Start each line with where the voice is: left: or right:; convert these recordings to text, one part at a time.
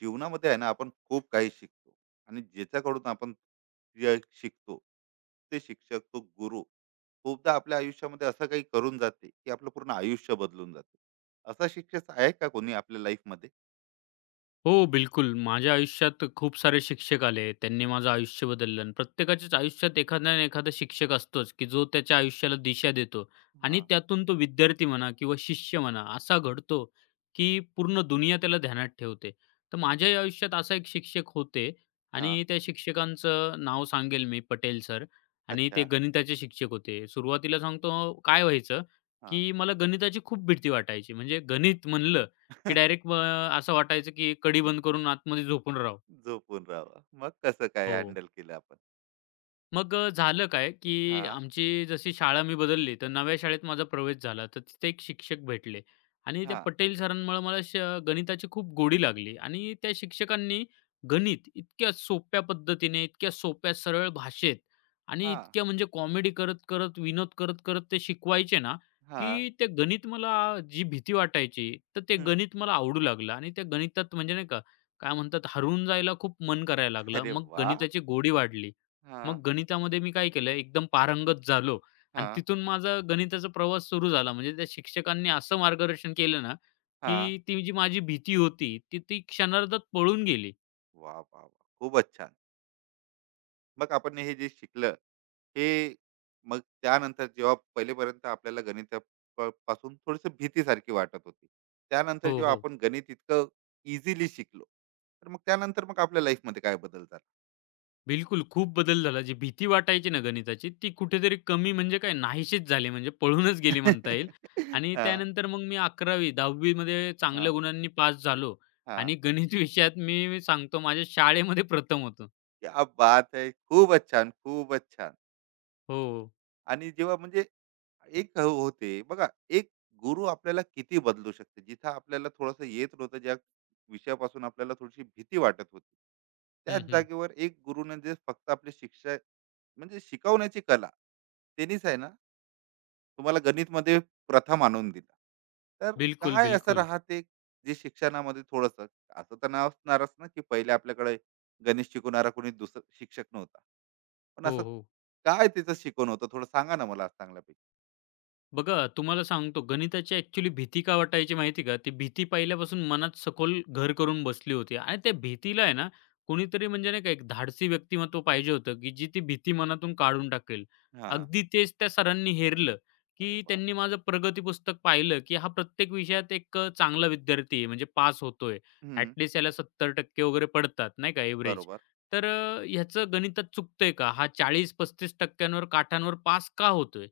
right: जीवनामध्ये आहे ना, आपण खूप काही शिकतो. आणि ज्याच्याकडून आपण जे शिकतो ते शिक्षक, तो गुरु. खूपदा आपल्या आयुष्यामध्ये असं काही करून जाते की आपलं पूर्ण आयुष्य बदलून जाते. असा शिक्षक आहे का कोणी आपल्या लाईफ मध्ये?
left: हो, बिलकुल. माझ्या आयुष्यात खूप सारे शिक्षक आले. त्यांनी माझं आयुष्य बदललं आणि प्रत्येकाच्याच आयुष्यात एखादा ना एखादा शिक्षक असतोच, की जो त्याच्या आयुष्याला दिशा देतो
right: हा.
left: आणि त्यातून तो विद्यार्थी म्हणा किंवा शिष्य म्हणा असा घडतो, की पूर्ण दुनिया त्याला ध्यानात ठेवते. तर माझ्याही आयुष्यात असा एक शिक्षक होते
right: हा.
left: आणि त्या शिक्षकांचं नाव सांगेल मी पटेल सर आणि ते
right: अच्छा.
left: गणिताचे शिक्षक होते. सुरुवातीला सांगतो काय व्हायचं,
right: हा.
left: की मला गणिताची खूप भीती वाटायची. म्हणजे गणित म्हणलं की डायरेक्ट असं वाटायचं की कडी बंद करून आतमध्ये झोपून राहावं.
right: झोपून राहावा, मग कसं काय
left: हो.
right: हॅन्डल केलं आपण?
left: मग झालं काय, की
right: हा.
left: आमची जशी शाळा मी बदलली, तर नव्या शाळेत माझा प्रवेश झाला. तर तिथे एक शिक्षक भेटले आणि त्या
right: हा.
left: पटेल सरांमुळं मला गणिताची खूप गोडी लागली आणि त्या शिक्षकांनी गणित इतक्या सोप्या पद्धतीने, इतक्या सोप्या सरळ भाषेत आणि
right: हा.
left: इतक्या म्हणजे कॉमेडी करत-करत, विनोद करत-करत ते शिकवायचे ना,
right: हा.
left: की ते गणित मला जी भीती वाटायची, तर ते
right: हम्म.
left: गणित मला आवडू लागलं आणि त्या गणितात म्हणजे नाही का, काय म्हणतात हरवून जायला खूप मन करायला लागलं.
right: अरे
left: मग
right: वा.
left: गणिताची गोडी वाढली.
right: हा.
left: मग गणितामध्ये मी काय केलं, एकदम पारंगत झालो आणि
right: हा.
left: तिथून माझा गणिताचा प्रवास सुरू झाला. म्हणजे त्या शिक्षकांनी असं मार्गदर्शन केलं ना,
right: हा.
left: की ती जी माझी भीती होती, ती ती क्षणार्धात पळून गेली.
right: वा वा वा. खूपच छान. मग आपण हे जे शिकलं, हे, मग त्यानंतर जेव्हा पहिलेपर्यंत आपल्याला गणिता पासून थोडस भीतीसारखी वाटत होती, त्यानंतर
left: हो,
right: जेव्हा
left: हो.
right: आपण गणित इतकं इझिली शिकलो, तर मग त्यानंतर मग आपल्या लाईफ मध्ये काय बदल झाला?
left: बिलकुल खूप बदल झाला. जी भीती वाटायची ना गणिताची, ती कुठेतरी कमी म्हणजे काय नाहीशीच झाली. म्हणजे पळूनच गेली म्हणता येईल. आणि
right: हा.
left: त्यानंतर मग मी 11वी 10वी मध्ये
right: हा.
left: चांगल्या गुणांनी पास झालो
right: हा.
left: आणि गणित विषयात मी सांगतो माझ्या शाळेमध्ये प्रथम होतो.
right: क्या बात आहे. खूपच छान. खूपच छान.
left: हो.
right: आणि जेव्हा म्हणजे एक होते बघा, एक गुरु आपल्याला किती बदलू शकते. जिथं आपल्याला थोडंसं येत नव्हतं, ज्या विषयापासून आपल्याला थोडीशी भीती वाटत होती, त्याच
left: हं, हं.
right: जागेवर एक गुरुने जे फक्त आपली शिक्षा, म्हणजे शिकवण्याची कला, त्यांनीच आहे ना तुम्हाला गणित मध्ये प्रथम आणून दिला. तर
left: बिलकुल,
right: काय असं
left: बिलकुल.
right: राहते जे शिक्षणामध्ये थोडस असं, तर नाव असणारच ना, की पहिले आपल्याकडे गणित शिकवणारा कोणी दुसरा शिक्षक नव्हता, पण
left: हो,
right: असं
left: हो.
right: काय तिचं शिकवण होतं? थोडं सांगा ना मला आज चांगल्यापैकी.
left: बघा, तुम्हाला सांगतो गणिताची ॲक्चुअली भीती का वाटायची माहिती का? ती भीती पहिल्यापासून मनात सखोल घर करून बसली होती आणि त्या भीतीला आहे ना, कोणीतरी म्हणजे नाही का एक धाडसी व्यक्तिमत्व पाहिजे होतं, की जी ती भीती मनातून काढून टाकेल.
right: हा.
left: अगदी तेच त्या सरांनी हेरलं,
right: अरे
left: की
right: वाह!
left: त्यांनी माझं प्रगती पुस्तक पाहिलं, की हा प्रत्येक विषयात एक चांगला विद्यार्थी आहे म्हणजे पास होतोय.
right: हं,
left: ॲटलीस्ट याला 70% वगैरे पडतात नाही का एव्हरेज.
right: बरोबर.
left: तर ह्याचं गणितात चुकतंय का? हा 40-35% काठांवर पास का होतोय?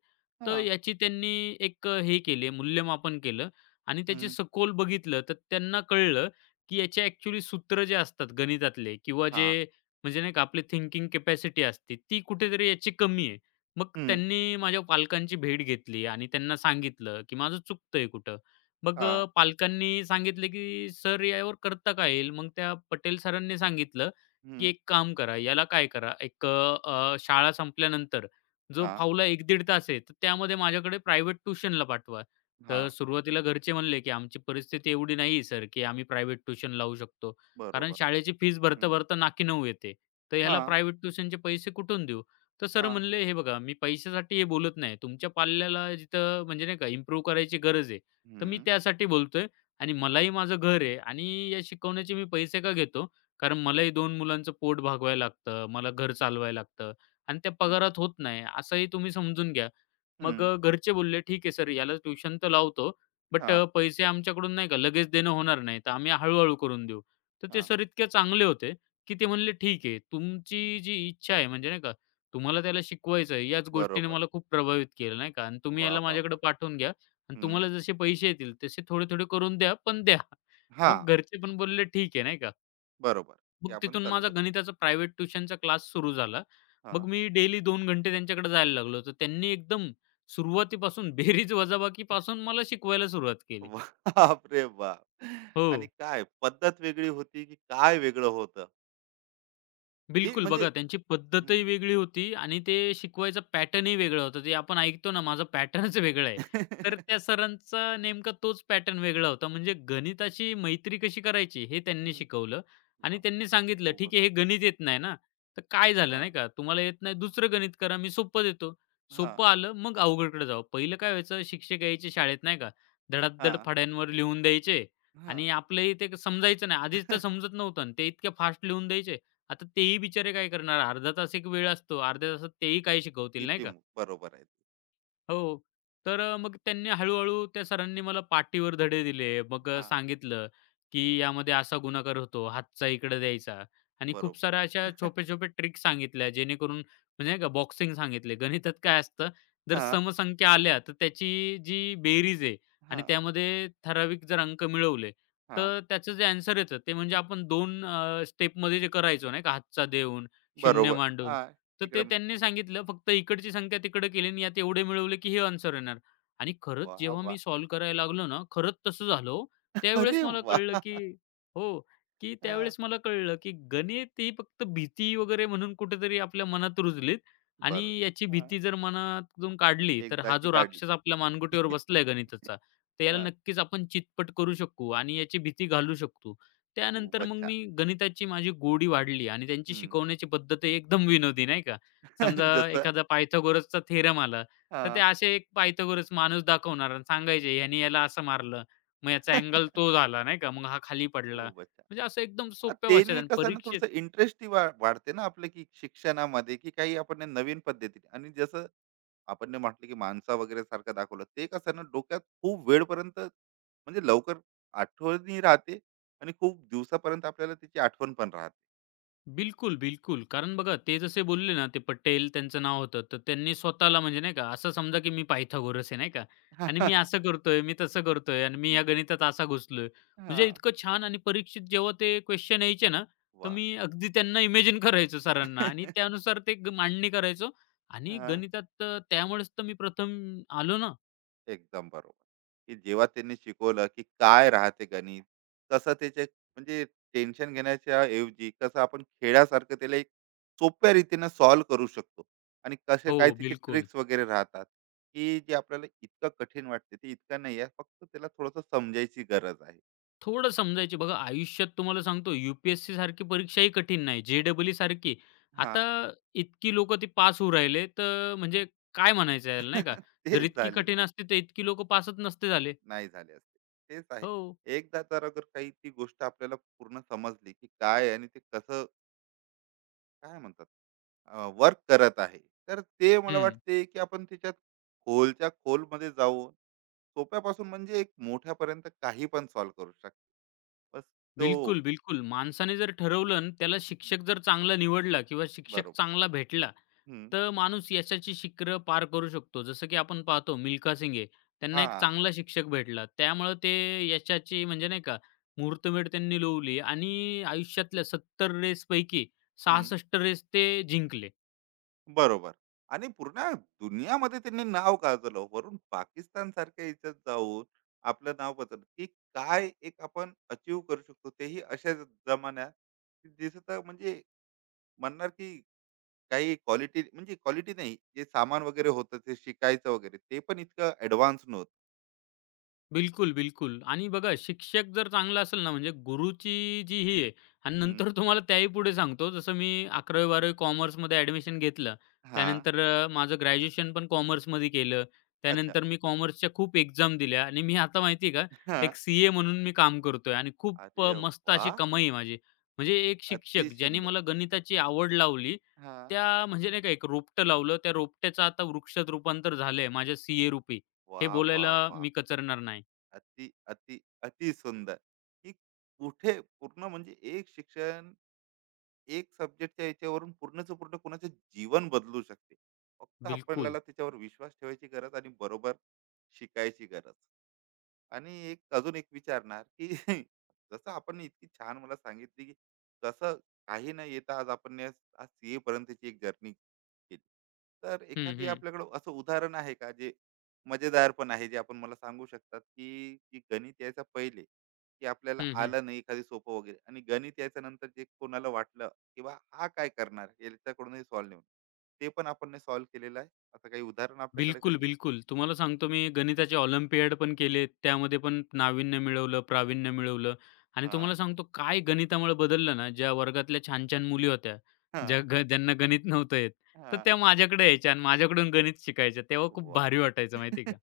left: तर
right: हां,
left: याची त्यांनी एक हे केले मूल्यमापन केलं आणि त्याची
right: हं,
left: सखोल बघितलं तर त्यांना कळलं, की याचे ॲक्चुअली सूत्र जे असतात गणितातले किंवा
right: हां,
left: जे म्हणजे नाही का आपली थिंकिंग कॅपॅसिटी असते ती कुठेतरी याची कमी आहे. मग
right: हं,
left: त्यांनी माझ्या पालकांची भेट घेतली आणि त्यांना सांगितलं, की माझं चुकतंय कुठं. मग
right: हां,
left: पालकांनी सांगितलं, की "सर यावर करता काय येईल?" मग त्या पटेल सरांनी सांगितलं, की
right: हं,
left: "एक काम करा, याला काय करा एक अ, अ, शाळा संपल्यानंतर जो
right: हां,
left: फावला 1-1.5 तास आहे, तर त्यामध्ये माझ्याकडे प्रायव्हेट ट्यूशनला पाठवा. तर
right: हां,
left: सुरुवातीला घरचे म्हणले, की "आमची परिस्थिती एवढी नाही आहे सर, की आम्ही प्रायव्हेट ट्यूशन लावू शकतो. कारण
right: बरोबर.
left: शाळेची फीज
right: हं,
left: भरता-भरता नाकी 9 येते. तर ह्याला
right: हां,
left: प्रायव्हेट ट्यूशनचे पैसे कुठून देऊ?" तर सर
right: हां,
left: म्हणले, "हे बघा, मी पैशासाठी हे बोलत नाही. तुमच्या पाल्याला जिथं म्हणजे नाही का इम्प्रूव्ह करायची गरज आहे, तर
right: हं,
left: मी त्यासाठी बोलतोय आणि मलाही माझं घर आहे आणि या शिकवण्याचे मी पैसे का घेतो? कारण मलाही 2 मुलांचं पोट भागवायला लागतं, मला घर चालवायला लागतं. आणि त्या पगारात
right: नक्की.
left: होत नाही असंही तुम्ही समजून घ्या.
right: हं,
left: मग घरचे बोलले, "ठीक आहे सर याला ट्युशन तर लावतो, बट
right: हां,
left: पैसे आमच्याकडून नाही का लगेच देणं होणार नाही, तर आम्ही हळू-हळू करून देऊ." तर ते
right: हां,
left: सर इतके चांगले होते, की ते म्हणले, "ठीक आहे, तुमची जी इच्छा आहे म्हणजे नाही का तुम्हाला त्याला शिकवायचं आहे, याच गोष्टीने
right: बरोबर.
left: मला खूप प्रभावित केलं नाही का आणि तुम्ही
right: वाह,
left: याला
right: वाह,
left: माझ्याकडे
right: वाह!
left: पाठवून घ्या आणि
right: हं,
left: तुम्हाला जसे पैसे येतील तसे थोडे-थोडे करून द्या, पण द्या."
right: हां,
left: मग घरचे पण बोलले, "ठीक आहे." नाही का.
right: बरोबर. हे
left: मग
right: आपण
left: तिथून
right: चालू
left: माझा
right: करू.
left: गणिताचा प्रायव्हेट ट्युशनचा क्लास सुरू झाला. मग
right: हां.
left: मी डेली 2 घंटे त्यांच्याकडे जायला लागलो. तर त्यांनी एकदम सुरुवातीपासून बेरीज वजाबाकीपासून मला शिकवायला सुरुवात केली.
right: वाह! बाप रे बाप!
left: हो.
right: आणि काय पद्धत वेगळी होती, की काय वेगळं होतं? हे
left: बिलकुल.
right: म्हणजे
left: बघा त्यांची
right: हं.
left: पद्धतही वेगळी होती आणि ते शिकवायचं पॅटर्नही वेगळं होतं. ते आपण ऐकतो ना, माझा पॅटर्नच वेगळा आहे.
right: हं, वाह!
left: तर त्या सरांचा नेमका तोच पॅटर्न वेगळा होता. म्हणजे गणिताची मैत्री कशी करायची हे त्यांनी शिकवलं आणि त्यांनी सांगितलं,
right: खूपच
left: "ठीक आहे, हे
right: सुंदर.
left: गणित येत नाही ना, तर काय झालं
right: हां,
left: नाही का, तुम्हाला येत नाही दुसरं गणित करा, मी सोपं देतो."
right: हां,
left: सोपं आलं मग अवघडकडे जावं. पहिलं काय व्हायचं शिक्षक यायचे शाळेत नाही का, धडाधड
right: हां,
left: फळ्यांवर लिहून द्यायचे आणि
right: हां.
left: आपलंही ते समजायचं नाही. आधीच तर समजत नव्हतं आणि ते इतक्या फास्ट लिहून द्यायचे आता तेही बिचारे काय करणार? अर्धा तास एक वेळ असतो. अर्ध्या तासात तेही काही शिकवतील नाही का?
right: बरोबर आहे.
left: हो. तर मग त्यांनी हळू-हळू त्या सरांनी मला पाटीवर धडे दिले. मग
right: हा.
left: सांगितलं, की यामध्ये असा गुणाकार होतो, हातचा इकडे द्यायचा आणि खूप
right: बरोबर.
left: साऱ्या अशा छोप्या-छोप्या ट्रिक्स सांगितल्या जेणेकरून म्हणजे नाही का बॉक्सिंग सांगितले. गणितात काय असतं, जर
right: हा.
left: समसंख्या आल्या तर त्याची जी बेरीज आहे
right: हा.
left: आणि त्यामध्ये ठराविक जर अंक मिळवले,
right: हा.
left: तर त्याचं जे ॲन्सर येतं ते म्हणजे आपण 2 स्टेपमध्ये जे करायचो नाही का हातचा देऊन, शून्य
right: बरोबर.
left: मांडून.
right: हा.
left: तर
right: तिकडे
left: ते
right: म-
left: त्यांनी सांगितलं फक्त इकडची संख्या तिकडे केली आणि यात एवढे मिळवले की हे आन्सर येणार. आणि खरंच
right: वा.
left: जेव्हा मी
right: वा.
left: सॉल्व्ह करायला लागलो ना, खरंच तसं झालं हो. त्यावेळेस
right: अरे
left: मला
right: वा.
left: कळलं की हो, की
right: हा,
left: त्यावेळेस मला कळलं की गणित ही फक्त भीती वगैरे म्हणून कुठेतरी आपल्या मनात रुजलीत आणि
right: बरोबर.
left: याची
right: हा.
left: भीती जर मनातून काढली, तर हा
right: एकदाची
left: जो राक्षस
right: काढली.
left: आपल्या मानगुटीवर बसलाय गणिताचा, तर याला
right: हा.
left: नक्कीच आपण चितपट करू शकू आणि याची भीती घालू शकतो. त्यानंतर
right: खूपच
left: मग
right: छान.
left: मी गणिताची माझी गोडी वाढली आणि त्यांची
right: हम्म.
left: शिकवण्याची पद्धतही एकदम विनोदी, नाही का. समजा
right: जसं
left: एखादा पायथागोरसचा थेरम आला,
right: हा
left: तर ते असे एक पायथागोरस माणूस दाखवणार आणि सांगायचे, "ह्याने याला असं मारलं, मग याचा अँगल तो झाला," नाही का. "मग हा खाली पडला."
right: खूपच छान.
left: म्हणजे असं एकदम
right: अ,
left: सोप्या भाषेत
right: त्याने
left: आणि
right: कसं आहे ना,
left: परीक्षे
right: थोडंसं इंटरेस्ट वाढते ना आपलं, की शिक्षणामध्ये, की काही आपण हे नवीन पद्धतीने, आणि जसं आपण म्हटलं, की माणसा वगैरे सारखं दाखवलं, ते कसं आहे ना, डोक्यात खूप वेळपर्यंत म्हणजे लवकर आठवणही राहते, आणि खूप दिवसापर्यंत आपल्याला त्याची आठवण पण राहते.
left: बिलकुल, बिलकुल. कारण बघा ते जसे बोलले ना, ते पटेल त्यांचं नाव होतं. तर त्यांनी स्वतःला म्हणजे नाही का, असं समजा की मी पायथागोरस आहे नाही का आणि मी असं करतोय, मी तसं करतोय आणि मी या गणितात असा घुसलोय. म्हणजे
right: हां.
left: इतकं छान आणि परीक्षेत जेव्हा ते क्वेशन यायचे ना, तर
right: वाह!
left: मी अगदी त्यांना इमॅजिन करायचो
right: हां.
left: सरांना आणि त्यानुसार ते मांडणी करायचो आणि गणितात तर त्यामुळेच तर मी प्रथम आलो ना.
right: एकदम बरोबर. की जेव्हा त्यांनी शिकवलं, की काय राहते गणित, कसं त्याचे म्हणजे टेन्शन घेण्याच्या ऐवजी कसं आपण खेळासारखं त्याला एक सोप्या रीतीनं सॉल्व्ह करू शकतो, आणि कसे
left: हो,
right: काय तिचे
left: बिलकुल.
right: ट्रिक्स वगैरे राहतात, की जे आपल्याला इतकं कठीण वाटते, ते इतकं नाही आहे. फक्त त्याला थोडंसं समजायची गरज आहे.
left: थोडं समजायचे. बघा आयुष्यात तुम्हाला सांगतो UPSC सारखी परीक्षाही कठीण नाही. जे सारखी. आता
right: हां.
left: इतकी लोकं ती पास होऊ राहिले, तर म्हणजे काय म्हणायचं याला नाही का? जर
right: तेच
left: इतकी
right: झाले.
left: कठीण असती, तर इतकी लोकं पासच नसते झाले.
right: नाही झाले असते. तेच आहे.
left: हो.
right: एकदा जर अगर काही ती गोष्ट आपल्याला पूर्ण समजली, की काय आहे आणि ते कसं, काय म्हणतात, वर्क करत आहे, तर ते मला
left: हं.
right: वाटते की आपण त्याच्यात खोलच्या खोलमध्ये जाऊन सोप्यापासून म्हणजे एक मोठ्यापर्यंत काही पण सॉल्व करू शकतो. बस, तो,
left: बिलकुल, बिलकुल. माणसाने जर ठरवलं अन् त्याला शिक्षक जर चांगला निवडला किंवा शिक्षक
right: बरोबर.
left: चांगला भेटला,
right: हम्म,
left: तर माणूस यशाची शिखरं पार करू शकतो. जसं की आपण पाहतो मिल्खा सिंग आहे. त्यांना
right: हा.
left: एक चांगला शिक्षक भेटला. त्यामुळं ते यशाची म्हणजे नाही का मुहूर्तमेढ त्यांनी रोवली आणि आयुष्यातल्या 70 रेसपैकी
right: हम्म,
left: 66 रेस ते जिंकले.
right: बरोबर. आणि पूर्ण दुनियामध्ये त्यांनी नाव गाजवलं, वरून पाकिस्तान सारख्या याच्यात जाऊन आपलं नाव बदल, की काय एक आपण अचीव करू शकतो, तेही अशा जमान्यात की जिथं तर म्हणजे म्हणणार की काही क्वालिटी म्हणजे क्वालिटी नाही, जे सामान वगैरे होतं ते शिकायचं वगैरे, ते पण इतकं ऍडव्हान्स नव्हतं.
left: बिलकुल, बिलकुल. आणि बघा शिक्षक जर चांगला असेल ना, म्हणजे गुरुची जी ही आहे आणि
right: हम्म.
left: नंतर तुम्हाला त्याही पुढे सांगतो, जसं मी 11वी-12वी कॉमर्समध्ये ॲडमिशन घेतलं.
right: हा.
left: त्यानंतर माझं ग्रॅज्युएशन पण कॉमर्समध्ये केलं.
right: अच्छा.
left: त्यानंतर मी कॉमर्सच्या खूप एक्झाम दिल्या आणि मी आता माहिती आहे का,
right: हा.
left: एक CA म्हणून मी काम करतोय आणि खूप
right: अरे
left: मस्त
right: वा.
left: अशी कमाई आहे माझी. म्हणजे एक
right: अति
left: शिक्षक ज्याने
right: सुंदर.
left: मला गणिताची आवड लावली,
right: हा.
left: त्या म्हणजे नाही का एक रोपटं लावलं, त्या रोपट्याचं आता वृक्षात रूपांतर झालंय माझ्या CA रूपी.
right: वा.
left: हे
right: वा.
left: बोलायला
right: वा.
left: मी कचरणार नाही.
right: अति अति अति सुंदर. ही कुठे पूर्ण म्हणजे एक शिक्षण, एक सब्जेक्टच्या याच्यावरून पूर्णच पूर्ण कोणाचं जीवन बदलू शकते. फक्त
left: बिलकुल.
right: आपल्याला त्याच्यावर विश्वास ठेवायची गरज आणि बरोबर शिकायची गरज. आणि एक अजून एक विचारणार की जसं आपण इतकी छान मला सांगितली, की कसं काही न येता आज आपण आज सीए पर्यंतची एक जर्नी केली, तर
left: हं,
right: एखादी
left: हं.
right: आपल्याकडे असं उदाहरण आहे का, जे मजेदार पण आहे, जे आपण मला सांगू शकतात की, की गणित यायचा पहिले, की आपल्याला
left: हं, हं.
right: आलं नाही एखादी सोपं वगैरे, आणि गणित यायच्या नंतर जे कोणाला वाटलं, किंवा हा काय करणार, याच्याकडूनही सॉल्व्ह नाही होणार, ते पण आपण नाही सॉल्व्ह केलेलं आहे, असं काही उदाहरण आपल्याकडे
left: बिलकुल,
right: कधी?
left: बिलकुल. तुम्हाला सांगतो मी गणिताचे ऑलिम्पियाड पण केलेत. त्यामध्ये पण नाविन्य मिळवलं, प्रावीण्य मिळवलं आणि
right: हा.
left: तुम्हाला सांगतो काय गणितामुळे बदललं ना, ज्या वर्गातल्या छान-छान मुली होत्या,
right: हा.
left: ज्यांना गणित नव्हतं येत, तर
right: हा.
left: त्या माझ्याकडे यायच्या आणि माझ्याकडून गणित शिकायच्या. तेव्हा खूप
right: वा.
left: भारी वाटायचं माहिती का?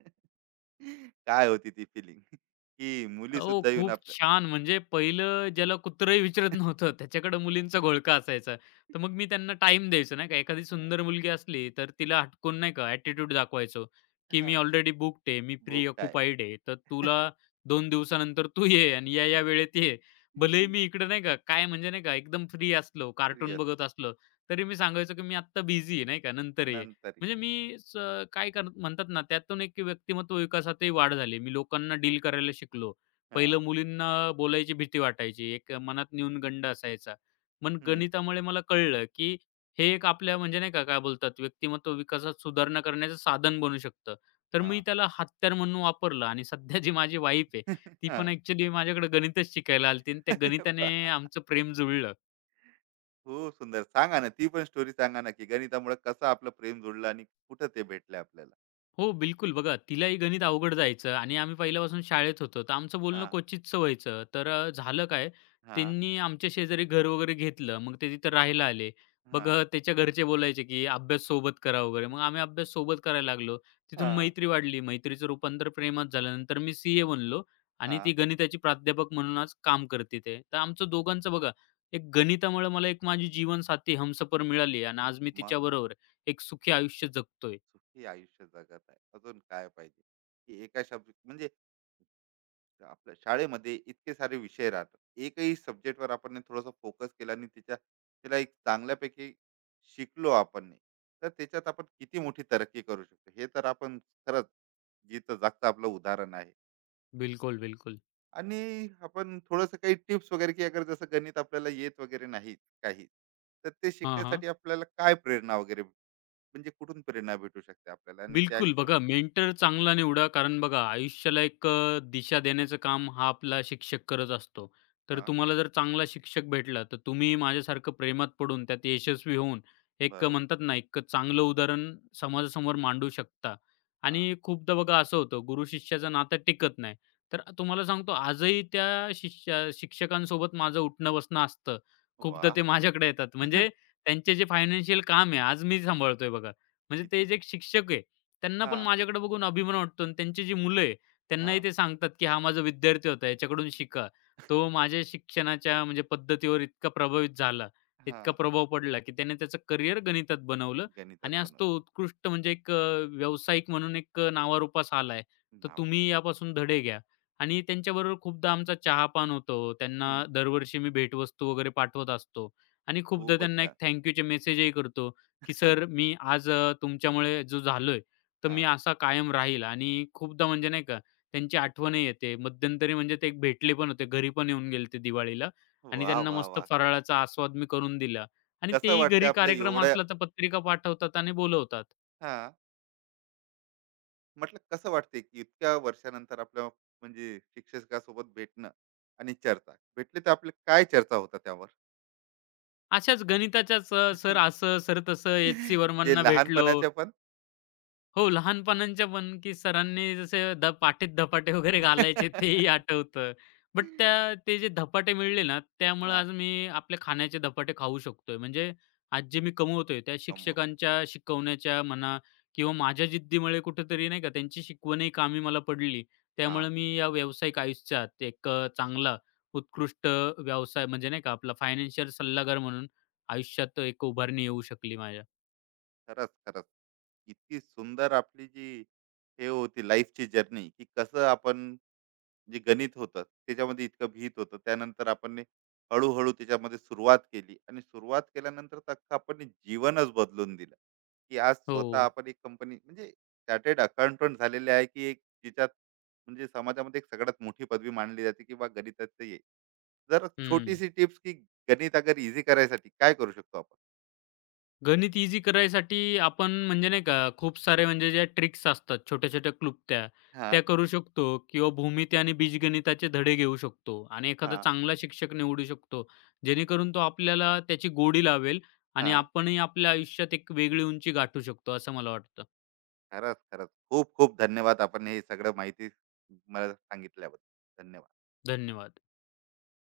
right: काय होती ती फिलिंग, की मुली
left: हो,
right: सुद्धा येऊन
left: खूप
right: आपल्या?
left: छान. म्हणजे पहिलं ज्याला कुत्रंही विचारत नव्हतं, त्याच्याकडे मुलींचा
right: नाही.
left: घोळका असायचा. तर मग मी त्यांना टाइम द्यायचो नाही का. एखादी
right: हा.
left: सुंदर मुलगी असली, तर तिला हटकून नाही का ॲटिट्यूड दाखवायचो, की
right: हा.
left: "मी ऑलरेडी बुक्ड आहे, मी
right: बोट आहे.
left: प्रीऑक्युपाईड आहे. तर तुला 2 दिवसानंतर तू ये आणि या-या वेळेत ये." भलेही मी इकडे नाही का काय म्हणजे नाही का एकदम फ्री असलो,
right: फ्री
left: कार्टून
right: असलं.
left: बघत असलो, तरी मी सांगायचो, की "मी आत्ता बिझी आहे, नाही का नंतर ये."
right: नंतर ये.
left: म्हणजे मी स काय कर म्हणतात ना, त्यातून एक व्यक्तिमत्व विकासातही वाढ झाली. मी लोकांना डील करायला शिकलो.
right: हा.
left: पहिलं मुलींना बोलायची भीती वाटायची. एक मनात न्यूनगंड असायचा. पण
right: हम्म,
left: गणितामुळे मला कळलं, की हे एक आपल्या म्हणजे नाही का, काय बोलतात व्यक्तिमत्व विकासात सुधारणा करण्याचं साधन बनू शकतं. तर मी
right: हा.
left: त्याला हत्यार म्हणून वापरलं आणि सध्या जी माझी वाईफ आहे, ती
right: हा.
left: पण ॲक्चुअली माझ्याकडे गणितच शिकायला आली आणि त्या
right: अरे
left: गणिताने
right: वा.
left: आमचं प्रेम जुळलं.
right: खूप सुंदर. सांगा ना ती पण स्टोरी. सांगा ना की गणितामुळे कसं आपलं प्रेम जोडलं आणि कुठं ते भेटलं आपल्याला.
left: हो, बिलकुल. बघा तिलाही गणित अवघड जायचं आणि आम्ही पहिल्यापासून शाळेत होतो. तर आमचं
right: हा.
left: बोलणं क्वचितच व्हायचं. तर झालं काय,
right: हा.
left: त्यांनी आमच्या शेजारी घर वगैरे घेतलं. मग ते तिथं राहायला आले.
right: हा.
left: मग त्याच्या घरचे बोलायचे, की "अभ्यास सोबत करा" वगैरे. मग आम्ही अभ्यास सोबत करायला लागलो. तिथून
right: हां,
left: मैत्री वाढली. मैत्रीचं रूपांतर प्रेमात झालं. नंतर मी CA बनलो आणि ती
right: हां.
left: गणिताची प्राध्यापक म्हणून आज काम करते ते. तर आमचं दोघांचं बघा, एक गणितामुळे मला एक माझी जीवनसाथी, हमसफर मिळाली आणि आज मी
right: मग
left: तिच्याबरोबर एक सुखी आयुष्य जगतोय.
right: सुखी आयुष्य जगत आहे. अजून काय पाहिजे? की एका सब्जेक्ट म्हणजे आपल्या शाळेमध्ये इतके सारे विषय राहतात. एकही सब्जेक्टवर आपण थोडासा फोकस केला आणि तिच्या तिला एक चांगल्यापैकी शिकलो आपण, तर त्याच्यात आपण किती मोठी तरक्की करू शकतो. हे तर आपण खरंच जिथं-जागचं आपलं उदाहरण आहे.
left: बिलकुल, बिलकुल.
right: आणि आपण थोडंसं काही टिप्स वगैरे, की अगर जसं गणित आपल्याला येत वगैरे नाही काही, तर ते
left: हां, हां.
right: शिकण्यासाठी आपल्याला काय प्रेरणा वगैरे, म्हणजे कुठून प्रेरणा भेटू शकते आपल्याला आणि त्या
left: बिलकुल.
right: हिशोब?
left: बघा मेंटर चांगला निवडा, कारण बघा आयुष्याला एक दिशा देण्याचं काम हा आपला शिक्षक करत असतो. तर
right: हा.
left: तुम्हाला जर चांगला शिक्षक भेटला, तर तुम्ही माझ्यासारखं प्रेमात पडून त्यात यशस्वी होऊन एक
right: बरोबर.
left: म्हणतात ना, एक चांगलं उदाहरण समाजासमोर मांडू शकता.
right: हा.
left: आणि खूपदा बघा असं होतं गुरु-शिष्याचं नातं टिकत नाही. तर तुम्हाला सांगतो आजही त्या शिष्या शिक्षकांसोबत माझं उठणं-बसणं असतं.
right: वा.
left: खूपदा ते माझ्याकडे येतात. म्हणजे त्यांचे जे फायनान्शियल काम आहे, आज मी सांभाळतोय बघा. म्हणजे ते
right: किती.
left: जे एक शिक्षक आहे त्यांना
right: हा.
left: पण माझ्याकडे बघून अभिमान वाटतो आणि त्यांची जी मुलं आहे,
right: हा.
left: त्यांनाही ते सांगतात, की "हा माझा विद्यार्थी होता, याच्याकडून शिका." तो माझ्या शिक्षणाच्या म्हणजे पद्धतीवर इतका प्रभावित झाला,
right: हा.
left: इतका प्रभाव पडला, की त्याने त्याचं करियर गणितात बनवलं
right: गणितात
left: आणि आज
right: बनवलं.
left: तो उत्कृष्ट म्हणजे एक व्यावसायिक म्हणून एक नावारूपास आला आहे. तर
right: नावर.
left: तुम्ही यापासून धडे घ्या. आणि त्यांच्याबरोबर खूपदा आमचा चहापान होतो. त्यांना
right: हम्म.
left: दरवर्षी मी भेटवस्तू वगैरे पाठवत असतो आणि खूपदा
right: खूपच
left: त्यांना एक
right: छान.
left: थँक मेसेजही करतो, की "सर, मी आज तुमच्यामुळे जो झालोय" तर
right: हा.
left: मी असा कायम राहील आणि खूपदा म्हणजे नाही का त्यांची आठवणही येते. मध्यंतरी म्हणजे ते एक भेटले पण होते. घरी पण येऊन गेले ते दिवाळीला आणि
right: वा.
left: त्यांना
right: वा.
left: मस्त
right: वा.
left: फराळाचा आस्वाद मी करून दिला आणि
right: कसं
left: तेही
right: वाटतंय
left: घरी
right: आपल्या
left: कार्यक्रम
right: एवढ्या
left: असला तर पत्रिका पाठवतात आणि बोलवतात.
right: हा, म्हटलं कसं वाटतंय की इतक्या वर्षानंतर आपल्या म्हणजे शिक्षकासोबत भेटणं आणि चर्चा भेटली, तर आपली काय चर्चा होता त्यावर?
left: अशाच गणिताच्याच सर असं, सर तसं, HC
right: जे
left: वर्मनना भेटलो.
right: लहानपणाच्या पण.
left: हो, लहानपणांच्या पण, की सरांनी जसे द पाटीत धपाटे वगैरे घालायचे तेही आठवतं. बट त्या ते जे धपाटे मिळले ना, त्यामुळे
right: हा.
left: आज मी आपले खाण्याचे धपाटे खाऊ शकतोय. म्हणजे आज जे मी कमवतोय, त्या
right: कम होता.
left: शिक्षकांच्या शिकवण्याच्या म्हणा किंवा माझ्या जिद्दीमुळे कुठेतरी नाही का त्यांची शिकवणही कामी मला पडली.
right: हा.
left: त्यामुळे मी या व्यावसायिक आयुष्यात एक चांगला उत्कृष्ट व्यवसाय म्हणजे नाही का आपला फायनान्शियल सल्लागार म्हणून आयुष्यात एक उभारणी येऊ शकली माझ्या.
right: खरंच, खरंच. इतकी सुंदर आपली जी हे होती लाईफची जर्नी, की कसं आपण जे गणित होतं, त्याच्यामध्ये इतकं भीत होतं. त्यानंतर आपण ने हळू-हळू त्याच्यामध्ये सुरुवात केली आणि सुरुवात केल्यानंतर तर अख्खं आपण ने जीवनच बदलून दिलं, की आज
left: हो.
right: स्वतः आपण एक कंपनी म्हणजे चार्टर्ड अकाउंटंट झालेले आहे, की एक जिच्यात म्हणजे समाजामध्ये एक सगळ्यात मोठी पदवी मानली जाते, की बा गणितात ये. जर
left: हं.
right: छोटीशी टिप्स, की गणित अगर ईझी करायसाठी काय करू शकतो आपण?
left: गणित ईझी करायसाठी आपण म्हणजे नाही का, खूप सारे म्हणजे ज्या ट्रिक्स असतात, छोट्या-छोट्या क्लुप्त्या,
right: हां,
left: त्या करू शकतो किंवा भूमिती आणि बीजगणिताचे धडे घेऊ शकतो आणि एखादा
right: हां,
left: चांगला शिक्षक निवडू शकतो. जेणेकरून तो आपल्याला त्याची गोडी लावेल आणि
right: हां.
left: आपणही आपल्या आयुष्यात एक वेगळी उंची गाठू शकतो, असं मला वाटतं.
right: खरंच, खरंच. खूप खूप धन्यवाद. आपण हे सगळं माहिती मला सांगितल्याबद्दल. धन्यवाद.
left: धन्यवाद.